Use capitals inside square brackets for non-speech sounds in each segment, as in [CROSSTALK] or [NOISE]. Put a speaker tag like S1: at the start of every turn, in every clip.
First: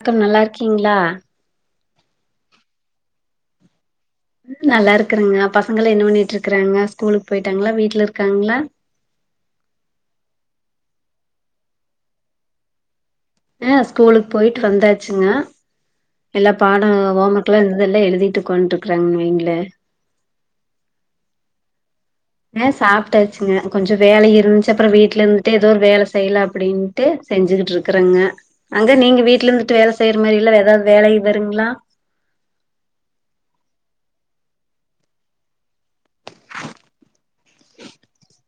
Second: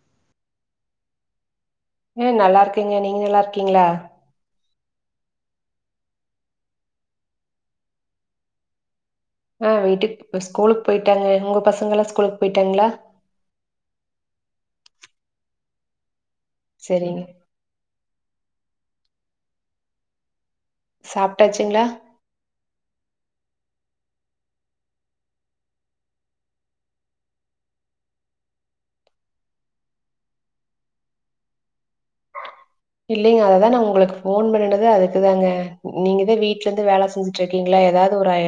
S1: க்கம் நல்லா இருக்கீங்ளா
S2: அ நல்லா இருக்கேங்க நீங்க நல்லா இருக்கீங்ளா
S1: நல்லா இருக்கறங்க பசங்களா என்ன பண்ணிட்ருக்கறாங்க ஸ்கூலுக்கு போயிட்டாங்களா வீட்ல இருக்காங்களா
S2: ஆ வீட்டுக் இப்ப ஸ்கூலுக்கு போய்ட்டாங்க உங்க பசங்கல்லா ஸ்கூலுக்கு போய்ட்டாங்ளா
S1: ஆ ஸ்கூலுக்கு போய்ட்டு வந்தாச்சுங்க எல்லா பாடோ
S2: சரிங்க
S1: ஹோம் ஒர்க் க்லா இந்ததெல்லா எழுதிட்டு உக்கான்ட்ருக்காங்கன் வைய்ங்ளே
S2: சாப்டாச்சுங்ளா
S1: அ சாப்டாச்சுங்க கொஞ்ச வேல இருந்துச்சு அப்பறோ வீட்ல இருந்துட்டு ஏதோ ஒரு வேல செய்யல அப்படின் ட்டு செஞ்சுகிட்டு இருக்றங்க அங்க நீங்க வீட்டல இருந்துட்டு வேல செய்ற மாரி எல்லா ஏதாவது வேலை வருங்ளா
S2: இல்லைங்க அத தா நா உங்களுக்கு ஃபோன் பண்ணுனது அதுக்குதாங்க நீங்க தா வீட்ல இருந்து வேல செஞ்சு ட்ருக்கீங்களா ஏதாவது ஒரு அ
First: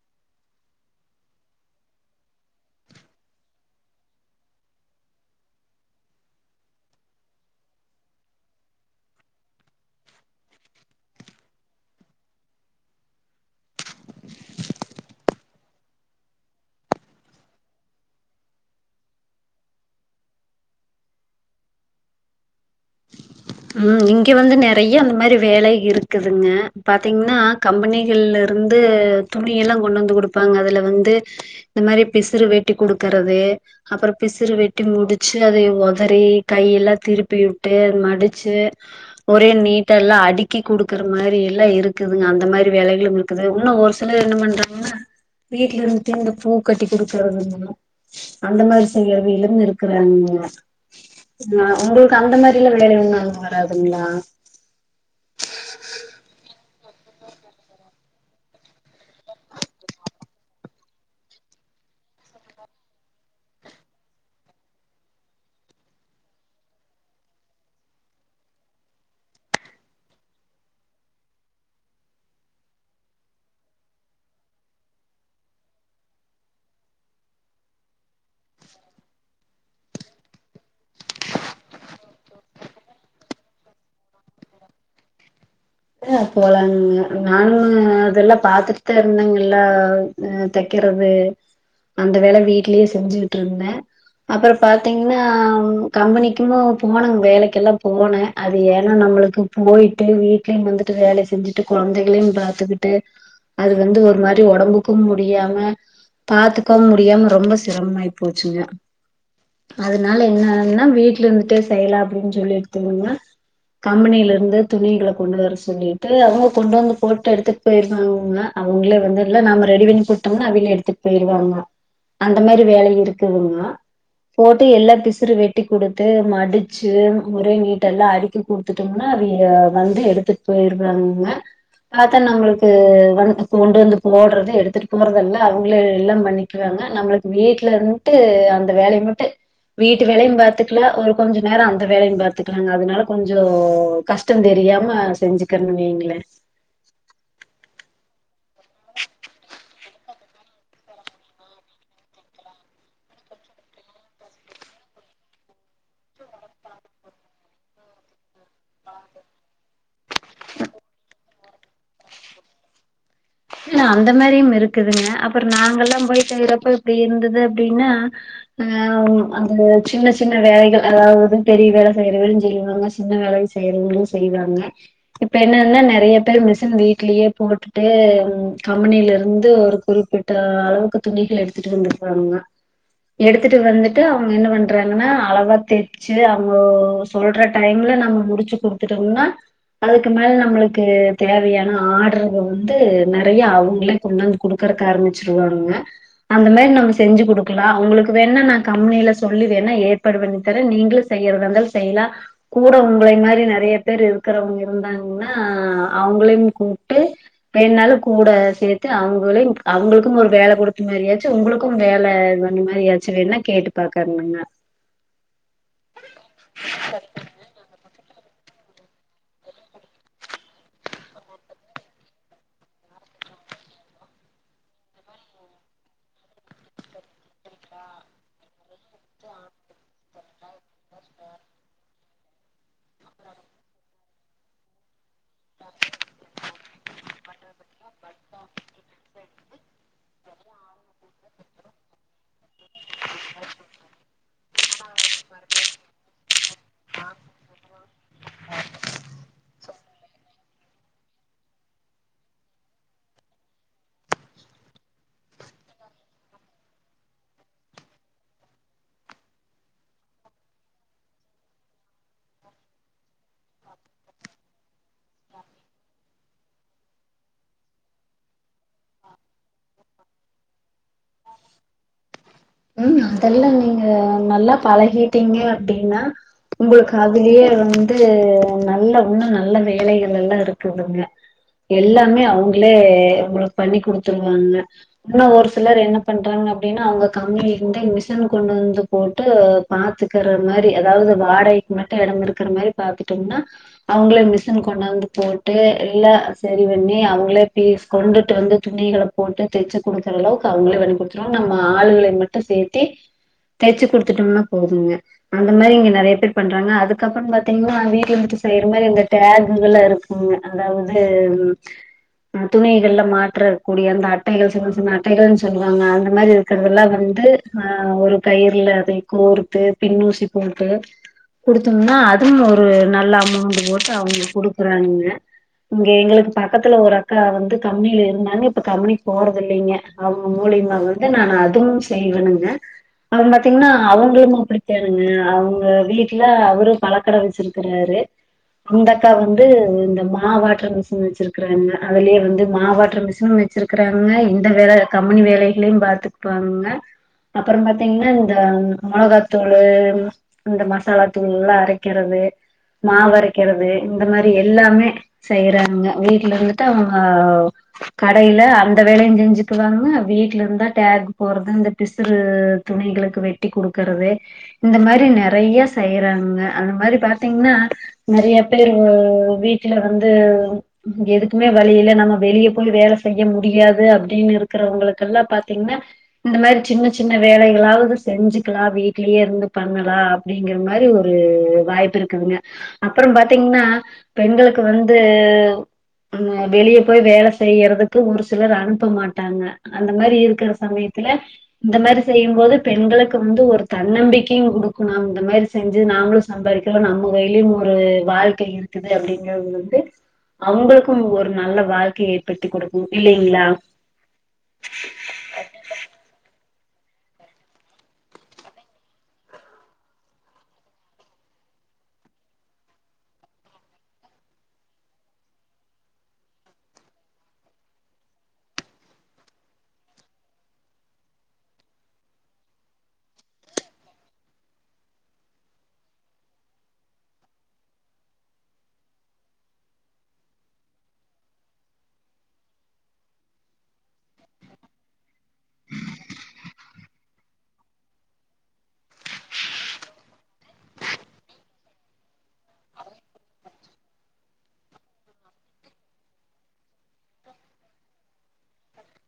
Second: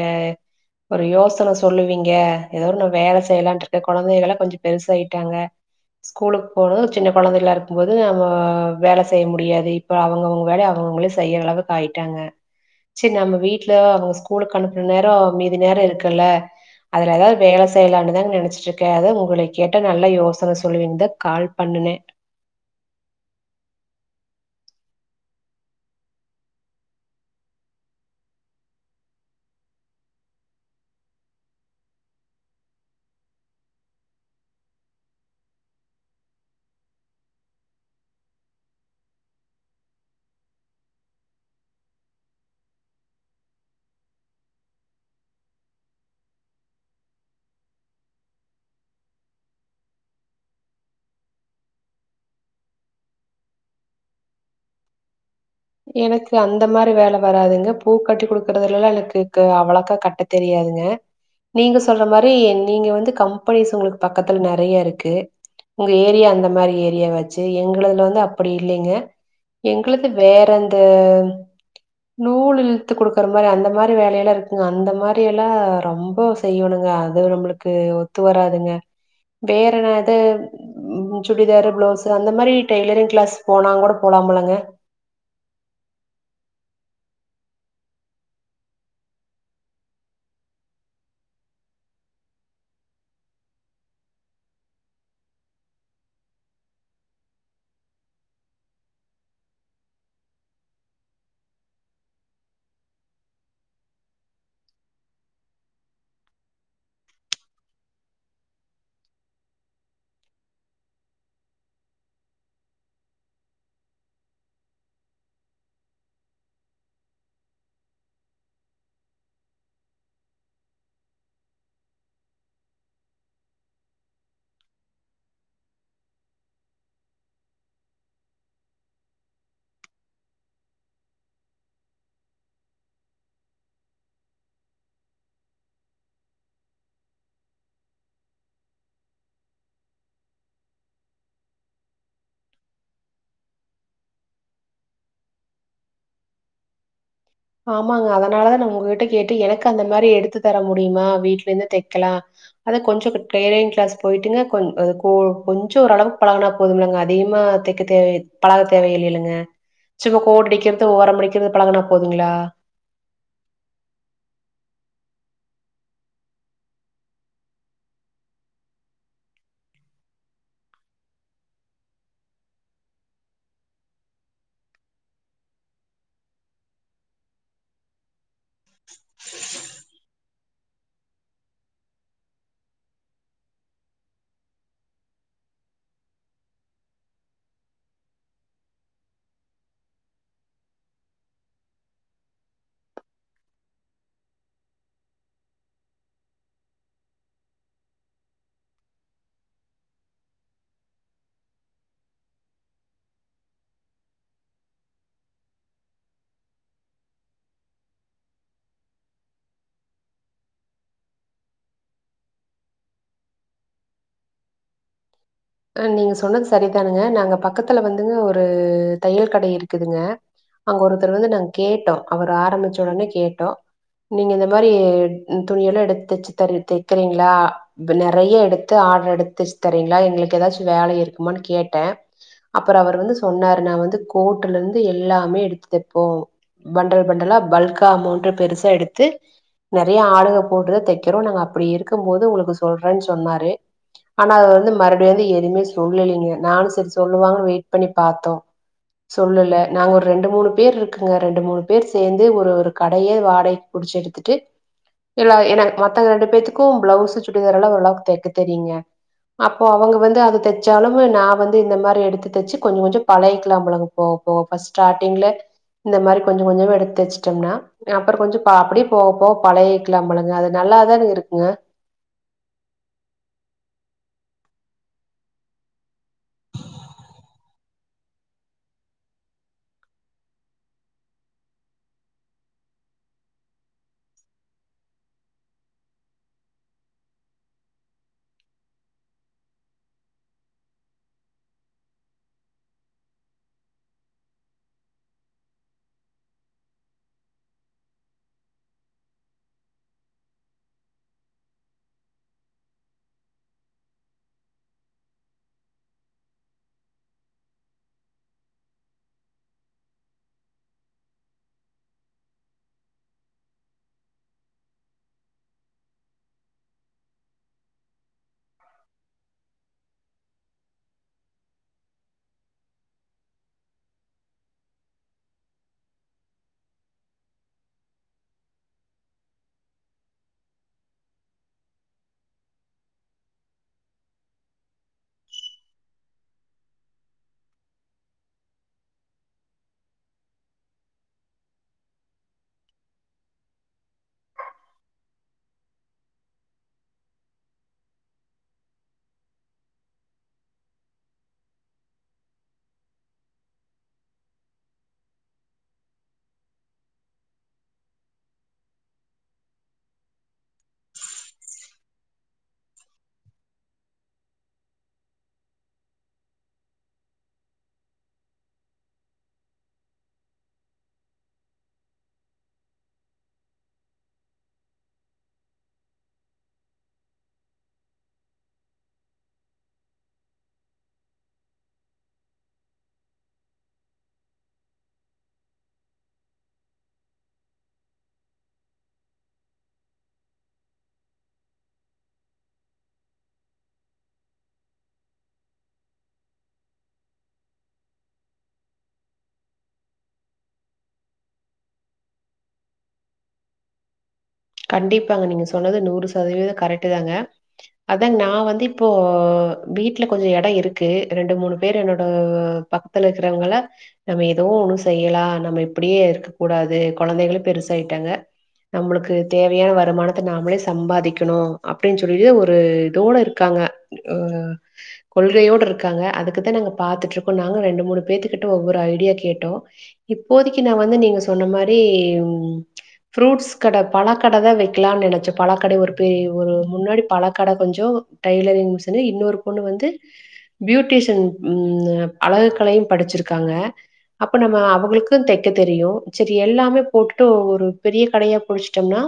S2: ஒரு யோசன சொல்லுவீங்க ஏதோ ஒரு நா வேல செய்யலான்ருக்க கொழந்தைகளா கொஞ்சோ பெருசா ஆயிட்டாங்க ஸ்கூலுக்கு போனது சின்னகொழந்தைகளா இருக்கும் போது நம்ம வேல செய்ய முடியாது இப்ப அவுங்கவுங்க வேலைய அவுங்கவுங்களே செய்ற அளவுக் ஆயிட்டாங்க ச்சி நம்ம வீட்ல அவுங்க ஸ்கூலுக்கு அனுப்புற நேரோ மீதி நேரோ இருக்குல்ல அதுல ஏதாவது வேல செய்யலானுதாங்க நெனச்சிட்ருக்க அதா உங்கள கேட்ட நல்லா யோசன சொல்லுவிங்கதா கால் பண்ண
S1: ம் இங்க வந்து நெறைய அந்த மாரி வேலை இருக்குதுங்க பாத்தீங்கனா கம்பெனிகள்ல இருந்து துணி எல்லா கொண்டு வந்து குடுப்பாங்க அதுல வந்து இந்த மாரி பிசுறு வேட்டி குடுக்கறது அப்புறோ பிசுறு வெட்டி முடிச்சு அதய ஒதறி கையெல்லா திருப்பி விட்டு மடிச் ச்சு ஒரே நீட்டா எல்லா அடுக்கி குடுக்கற மாரி எல்லா இருக்குதுங்க அந்த மாரி வேலைகளுக் இருக்குது இன்னு ஒரு சிலர் என்ன பண்றாங்கன்னா வீட்ல இருந்துட்டே இந்த பூ கட்டி குடுக்கறது அந்த மாரி செயறவிலும் இருக்றாங்கக நா வந்து அந்தமாரிலா வேல ஒண்ணு வராதுங்களா
S2: எனக்கு அந்த மாரி வேல வராதுங்க பூ கட்டி குடுக்கறதுல எல்லா எனக்கு அவ்ளோக்கா கட்ட தெரியாதுங்க நீங்க சொல்ற மாரி நீங்க வந்து கம்பெனிஸ் உங்களுக்கு பக்கத்துல நெறைய இருக்கு உங்க ஏரியா அந்த மாரி ஏரியா வாச்சு எங்கதுல வந்து அப்டி இல்லிங்க எங்களது வே வந்து நூல் இழுத்து குடுக்குற மாரி அந்த மாரி வேலையெல்லா இருக்குங்க அந்த மாரி எல்லா ரொம்ப செய்யுணுங்க அது நம்மளுக்கு ஒத்து வராதுங்க வேற என்னாது ம் சுடிதாரு பிளவுஸு அந்த மாரி டெய்லரிங் கிளாஸ் போனாங் கூட போலாம்போலங்க
S1: ஆ போலாம்லங்க நானு அதெல்லா பாத்துட்டு தா இருந்தெங்கல்லா அ தக்கெறது அந்த வேல வீட்லயே செஞ்சுட்டு இருந்தே அப்ரோ பாத்தீங்கனா கம்பெனிக்குமு போனேங் வேலைக்கெல்லாபோனே அது ஏன்னா நம்மளுக்கு போய்ட்டு வீட்லயும் வந்துட்டு வேல செஞ்சுட்டு கொழந்தைகளையும் பாத்துக்கிட்டு அது வந்து ஒரு மாரி ஒடம்புக்கும் முடியாம பாத்துக்கவு முடியாம ரொம்ப சிரமமாயி போச்சுங்க அதனால என்னான்னா வீட்ல இருந்துட்டே செய்யலா அப்டின் சொல்லி எடுத்தீங்கனா கம்பெனியில இருந்து துணிகள கொண்டு வர சொல்லிட்டு அவுங்க கொண்டு வந்து போட்டு எடுத்துட்டு போயிருவாங்கக அவுங்களே வந்து நாம ரெடி பண்ணி குடு ம்னா அவிங்களே எடுத்துட்டு போயிருவாங்க அந்த மாரி வேலையு இருக்குதுங்க போட்டு எல்லா பிசுறு வெட்டி குடுத்து மடிச்சு ஒரே நீட்ட எல்லா அடிக்கி குடுத்துட்டோம்ன்னா அவிக வந்து எடுத்துட் போய்ருவாங்கக பாத்தா நம்மளுக்கு வந்து கொண்டு வந்து போடுறது எடுத்துட்டு போறதல்ல அவுங்களே எல்லாபண்ணி க்காங்க நம்மளுக்கு வீட்ல இருந்துட்டு அந்த வேலய மட்டு வீட்டு வேலையு பாத்துக்கலா ஒரு கொஞ்ச நேரோ அந்த வேலயு பாத்துக்கலாங்க அதனால கொஞ்சோ கஷ் கஷ்டம் தெரியாம செஞ்சுக்கறெனு வெய்ங்களே
S2: ஆமாங்க அதனால தா நா ஒங்ககிட்ட கேட்டு எனக்கு அந்த மாரி எடுத்து தர முடியுமா வீட்ல இருந்து தெக்கலா அத கொஞ்ச டெய்லரிங் கிளாஸ் போய்டுங்க கொஞ் [UNINTELLIGIBLE] கொஞ்சோ ஓரளவுக்கு பழகுனா போதும்லங்க அதிகமா தெக் தெக்க தேவ பழக தேவ யில்ளேழுங்க சும்மா கோட் அடிக்கிறது ஓரம் மடிக்கிறது பழகுனா போதுங்களா
S1: இல அந்த மாரியும் இருக்குதுங்க அப்புறம் நாங்கல்லாம் போயி செய்றப்ப இப்டி இருந்தது அப்டின்னா ஆ அந்த சின்ன சின்ன வேலைகள் அதாவது பெரிய வேல [UNINTELLIGIBLE] செய்வோங்க சின்ன வேலை செய்யுரவ்ங்களு செய்வாங்க இப்ப என்னனா நெறைய பேர் மிஷின் வீட்லயே போட்டுட்டு கம்பனியில இருந்து ஒரு குறிப்பிட்ட அளவுக்கு துணிகள் எடுத்துட்டு வந்திருக்குறாங்க எடுத்துட்டு வந்துட்டு அவ்ங்க என்ன பண்றாங்கன்னா அளவா தேட் ச்சு அவுங்கோ சொல்ற டைம்ல நம்ம முடிச்சு குடுத்துடோம்னா அதுக்கு மேல நம்மளுக்கு தேவையான ஆர்டருக வந்து நெறைய அவங்களே கொண்டாந்து கொடுக்குறதுக்கு ஆரம்பிச்சிருவாங்க அந்த மாரி நம்ம செஞ்சு குடுக்கலா உங்களுக்கு வேனுணா நா கம்பெனிய்ல சொல்லி வேணா ஏற்பாடு பண்ணி தரே நீங்களு செய்யிறதா இருந்தாலு செய்லா கூட உங்களைய மாரி நெறைய பேர் இருக்கிறவங்க இருந்தாங்ன்னா அவங்களையும் கூப்ட்டு இப்ப என்னாலப் கூட சேத்து அவங்களையு அவங்களுக்கும் ஒரு வேல குடுத்த மாரி ஆச்சு உங்களுக்கும் வேல பண்ண மாரிய ஆச்சு வேணா கேட்டு பாக்கருனுங்க
S2: நீங்க சொன்னது சரிதானுங்க நாங்க பக்கத்துல வந்துங்க ஒரு தையல் கடை இருக்குதுங்க அங்க ஒருத்தர் வந்து நாங்க கேட்டோ அவர் ஆரம்பிச்ச ஒடனே கேட்டோ நீங்க இந்த மாதிரி தூணியல்லா எடுத்து தச்சு தரு தக்கிறுங்ளா நறைய எடுத்து ஆட்ரு எடுத்து தச்சு தரீங்ளா எங்களுக்கு ஏதாச்சு வேல இருக்குமானு கேட்டே அப்பறோ அவர் வந்து சொன்னாரு நா வந்து கோட்டுல இருந்து எல்லாமே எடுத்து தப்போ பண்டல் பண்டலா பல்கா மூன்று பெருசா எடுத்து நறைய ஆழுங்க போட்டுதா தைக்கிறோ நாங்க அப்டி இருக்கும்போது உங்ளுக்கு சொல்றேன் சொன்னாரு ஆனா அவரு வந்து மறு அப்டிய வந்து எதுமே சொல்லலீங்க நானு சரி சொல்லுவாங்கன் வெயிட் பண்ணி பாத்தோ சொல்லல்ல நாங்க ஒரு ரெண்டு மூணு பேர் இருக்குங்க ரெண்டு மூணு பேர் சேந்து ஒரு ஒரு கடைய வாடகைக்கு புடிச்சு எடு ட்டு இல்ல என மத்தங்க ரெண்டு பேத்துக்கு ப்ளவுஸ் சுடிதார் எல்லா ஓரளவுக்கு தக்க தெரியுங்க அவுங்க வந்து அது தச்சாலு நா வந்து இந்த மாரி எடுத் தச்சு கொஞ்சோ கொஞ்சோ பழக்கிக்லாம்லங்க போக போக ஃபஸ்ட்ட ஸ்டாட்டிங்ல இந்த மாரி கொஞ்சோ கொஞ்சோமா எடுத்து தச்ட்டோம்னா அப்றோ கொஞ்சோ அப்டியே போக போக பழகிக்லாம்லங்க அது நல்லாதான இருக்குங்க
S1: ம் அதெல்லா நீங்க நல்லா பழகிட்டீங்க அப்டினா உங்ளுக்கு அதுலியே வந்து நல்ல ஒண்ணு நல்ல வேலைகள் எல்லா இருக்குதுங்க எல்லாமே அவுங்ளே ஃபுல் பண்ணி் குடுத்துருவாங்க இன்னோ ஒரு சிலர் என்ன பண்றாங்க அப்டின்னா அவுங்க கம்பனி இருந்தே மிஷின் கொண்டு வந்து போட்டு பாத்துக்குற மாரி அதாவ்து வாடகை மட்டு எடோ இருக்கிற மாதிரி பாத்துட்டோம்னா அவுங்ளே மிஷின் கொண்டு வந்து போட்டு எல்லா சரி பண்ணி அவுங்களே பீஸ் கொண்டுட்டு வந்து துணிகள போட்டு தெச்சு குடுக்கற அளவுக்கு அவங்களே பண்ணி் கொடுத்டுதுவாங்க நம்ம ஆளுகள மட்டு சேத்தி தெச்சு குடுத்துட்டோனா போதுங்க அந்த மாரி இங்க நறைய பேர் பண்றாங்க அதுக்கப்றோ பாத்திங்கன்னா நா வீட்ல இருந்துட்டு செய்ற மாரி அந்த டேக்குஹல இருக்கு ம் அதாவ்து துணிகள்ல மாற்றக்கூடிய அந்த அட்டைகள் சின்ன சின்ன அட்டைகள் சொல்லுவாங்க அந்த மாதிரி இருக்கிறதுல்லா வந்து ஆ ஒரு கயிர்ல அதை கோர்த்து பின்னூசி போட்டு குடுத்தோம்னா அதுவு ஒரு நல்ல அமௌண்ட் போட்டு அவுங்க குடுக்குறாங்க இங்க எங்களுக்கு பக்கத்துல ஒரு அக்கா வந்து கம்பனியில இருந்தாங்க இப்ப கம்பனிக்கு போறது இல்லங்க அவுங்க மூலியமா வந்து நா அதுவு செய்வணுங்க அப்றோ பாத்திங்ன்னா அவங்களும்மே அப்டித்தானுங்க அவுங்க வீட்டனல அவருமன பலக்கடை வச்சிருக் காரு அந்த அக்கா வந்து இந்த மா வாட்ர மிஷினு வச்சிருக்குறாங்க அதுலயே வந்து மா வாட்ர மிஷினு வச்சிருக்குறாங்க இந்த வேல கம்பேனி வேலைகளையு பாத்துப்பாங்க அப்றோ பாத்திங்ன்னா இந்த மொளகாத்தூள்ளு இந்த மசாலா தூள்ளா அரைக்கிறது மாவு அரைக்கிறது இந்த மாதிரி எல்லாமே வீட்ல இருந்துட்டு அவுங்க கடையில அந்த வேலையு செஞ்சுக்குவாங்க வீட்ல இருந்தா டேக் போட்றது இ பிசிறு துணிகளுக்கு வெட்டி குடுக்குறது இந்த மாதிரி நறைய செய்றாங்க அந்த மாதிரி பாத்திங்ன்னா நறைய பேர் வீட்ல வந்து எதுக்குமே வழி இல்ல நம்ம வெளியே போய் வேல செய்ய முடியாது அப்டின்னு இருக்கிறவங்களுக்கெல்லா பாத்திங்ன்னா இந்த மாரி சின்ன சின்ன வேலைகளாவது செஞ்சுக்லா வீட்லயே இருந்து பண்ணலா அப்டிங்கிற மாரி ஒரு வாய்ப்பு இருக்குதுங்க அப்றோ பாத்திங்ன்னா பெண்களுக்கு வந்து ஆ வெளியே போய் வேல செய்யறதுக்கு ஒரு சிலர் அனுப்ப மாட்டாங்க அந்த மாதிரி இருக்குற சமயத்துல இந்த மாதிரி செய்யும் போது பெண்களுக்கு வந்து ஒரு தன்னம்பிக்கையு கொடுக்கும் நாம்ம இந்த மாதிரி செஞ்சு நாமளு சாம்பரிகுரோ நம்ம கையிலையு ஒரு வாழ்க்க இருக்குது அப்டிங்கறது வந்து அவங்களுக்கும் ஒரு நல்ல வாழ்க்கைய ஏற்படுத்தி கொடுக்கும் இல்லிங்களா
S2: கண்டிப்பாங்க நீங்க சொன்னது நூறு சதவீத கரெக்ட் தாங்க அதாங்க நா வந்து இப்போ வீட்டுல கொஞ்ச இட இருக்கு ரெண்டு மூணு பேர் என்னோட ப [UNINTELLIGIBLE] இருக்குறவங்கள நம்ம எதோ ஒண்ணும் செய்யலா நம்ம இப்டியே இருக்க கூடாது குழந்தைகளும் பெருசாயிட்டாங்க நம்மளுக்கு தேவையான வருமானத்த நாமளே சம்பாதிக்கணு அப்டின்னு சொல்லிட்டு ஒரு இதோட இருக்காங்க ம்ம் கொள்கையோடு இருக்காங்க அதுக்குதா நாங்க பாத்துட்டு இருக்கோ நாங்க ரெண்டு மூணு பேத்துக்கிட்ட ஒவ்வொரு ஐடியா கேட்டோ இப்போதைக்கு நா வந்து நீங்க சொன்ன மாரி ம் ஃப்ரூட்ஸ் கட பழக்கடதா வைக்கலாம்னு நினைச்சோ பழக்கட ஒரு பெரிய ஒரு முன்னாடி பல கட கொஞ்ச டைலரிங் மிஷு இன்னொரு பொண்ணு வந்து பியூட்டிசியன் ம் அழகுகளையும் படிச்சிருக்காங்க அப்ப நம்ம அவங்களுக்கும் தைக்க தெரியும் சேரி எல்லாமே போட்டுட்டு ஒரு பெரிய கடயா பொடிச்சு புடிச்சும்ன்னா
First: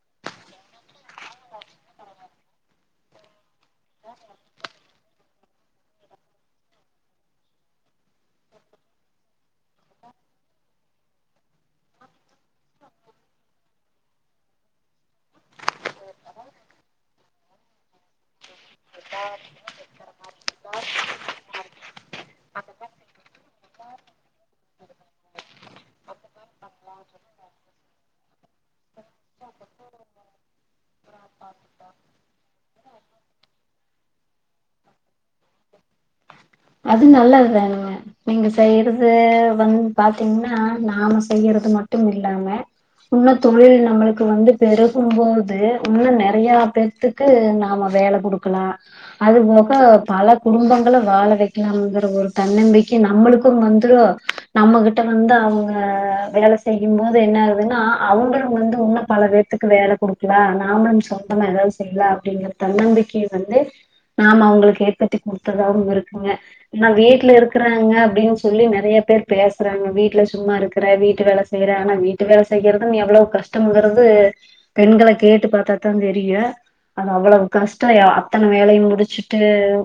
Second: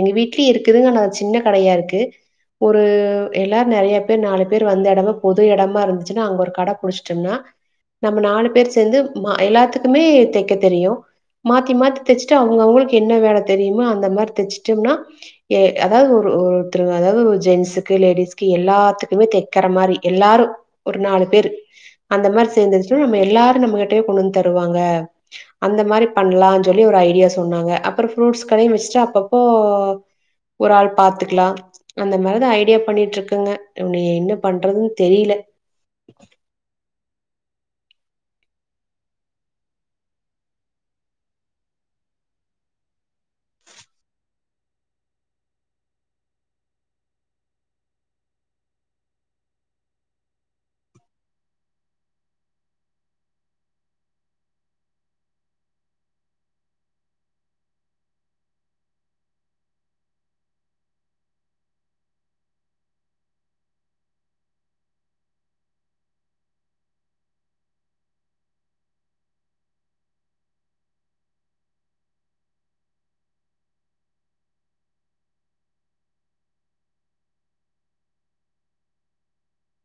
S2: எங்க வீட்லயு இருக்குதுங்க ஆனா சின்ன கடையா இருக்கு ஒரு எல்லாரு நெறைய பேர் நாலு பேர் வந்த இடமா பொது இடமா இருந்துச்சுன்னா அங்க ஒரு கட புடிச்சட்டோம்னா நம்ம நாலு பேர் சேர்ந்து அ எல்லாத்துக்குமே தைக்க தெரியும் மாத்தி மாத்தி தைச்சுட்டு அவங்கவுங்களுக்கு என்ன வேல தெரியுமோ அந்த மாதிரி தைச்சுட்டம்னா அதாவது ஒரு ஒருத்த அதாவது ஜென்ஸுக்கு லேடிஸ்க்கு எல்லாத்துக்குமே தைக்கிற மாதிரி எல்லாரும் ஒரு நாலு பேர் அந்த மாதிரி சேர்ந்துச்சுா நம்ம எல்லாரு நம்மகிட்டயே கொண்டு வந்து தருவாங்க அந்த மாதிரி பண்ணலான் சொல்லி ஒரு ஐடியா சொன்னாங்க அப்பற ஃப்ரூட்ஸ் கடையு வச்சுட்டு அப்பப்போ ஒரு ஆள் பாத்துக்கலா அந்த மாதிரிதா ஐடியா பண்ணிட்டு இருக்கங்க இ நீ என்ன பண்றதுன்னு தெரில
S1: அது நல்லதுதானானங்க நீங்க செய்யறது வந்து பாத்தீங்கன்னா நாம செய்யறது மட்டும் இல்லாம உன்ன தொழில் நம்மளுக்கு வந்து பெருகும் போது உன்னு நெறைய பேர் ஏதுக்கு நாம வேலை கொடுக்கலா அது போக பல குடும்பங்கள வாழ வைக்க நம்மளுக்கு ஒரு தன்னம்பிக்க நம்மளுக்கும் வந்துடும் நம்மகிட்ட வந்து அவங்க வேல செய்யும் போது என்ன ஆகுதுன்னா அவங்களும் வந்து இன்னும் பல பேத்துக்கு வேலை கொடுக்கல நாமளும் சொந்தமா ஏதாவது செரிங்களா அப்டிங்கற தன்னம்பிக்கையை வந்து நாம அவங்களுக்கு ஏற்பத்தி கொடுத்ததாகாவு இருக்குங்க நா வீட்டுல இருக்கறாங்க அப்டின்னு சொல்லி நெறைய பேர் பேசுறாங்க வீட்டுல சும்மா இருக்கிற வீட்டு வேலை செய்யற ஆனா வீட்டு வேல செய்ரங்கறது எவ்வளவு கஷ்டங்கிறது பெண்கள கேட்டு பாத்தாதா தெரியு அது அவ்ளவு கஷ்ட அத்தனை வேலையு முடிச்சிட்டு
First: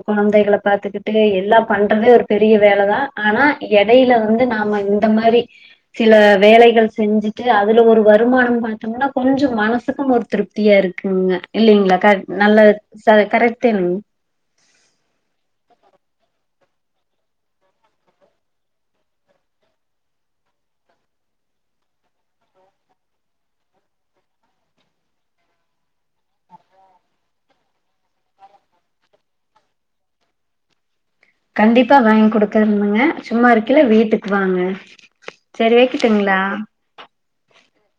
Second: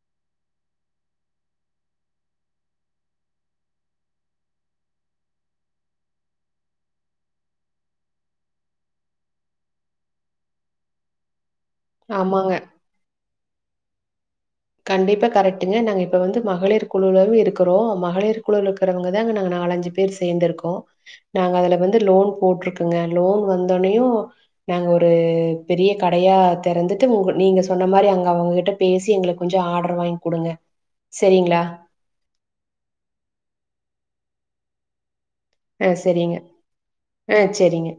S1: குழந்தைகள பாத்துக்கிட்டு ட்டு எல்லாம் பண்றதே ஒரு பெரிய வேலைதா ஆனா எடையில வந்து நாம இந்த மாதிரி சில வேலைகள் செஞ்சிட்டு அதுல ஒரு வருமான பாத்தோம்ன்னா கொஞ்ச மனசுக்கும் ஒரு திருப்தி தியா இருக்குங்க இல்லீங்களா கரெக்ட்
S2: ஆமாங்க.
S1: நல்ல கரெக்ட்டன்னுங்க
S2: கண்டிப்பா கரெக்டுங்க நாங்க இப்போ வந்து மகளிர் குழுவுல இருக்கிறோ மகளிர் குழு இருக்கிறவங்க தாங்க நாங்க நாலஞ்சு பே பேர் சேர்ந்திருக்கோ நாங்க அதுல வந்து லோன் போட்டிருக்கோங்க லோன் வந்தோனையு நாங்க ஒரு பெரிய கடையா திறந்துட்டு உங்க நீங்க சொன்ன மாதிரி அங்க அவங்ககிட்ட பேசி எங்களுக்கு கொஞ்ச ஆர்டர் வாங்கி கொடுங்க சரிங்களா
S1: த்தா வாங்கி குடுக்கற இருந்தங்க சும்மா இருக்கைல வீட்டுக்கு வாங்க சரி
S2: ஆ செரிங்க
S1: வைக்கட்டுங்களா
S2: ஆ செரிங்க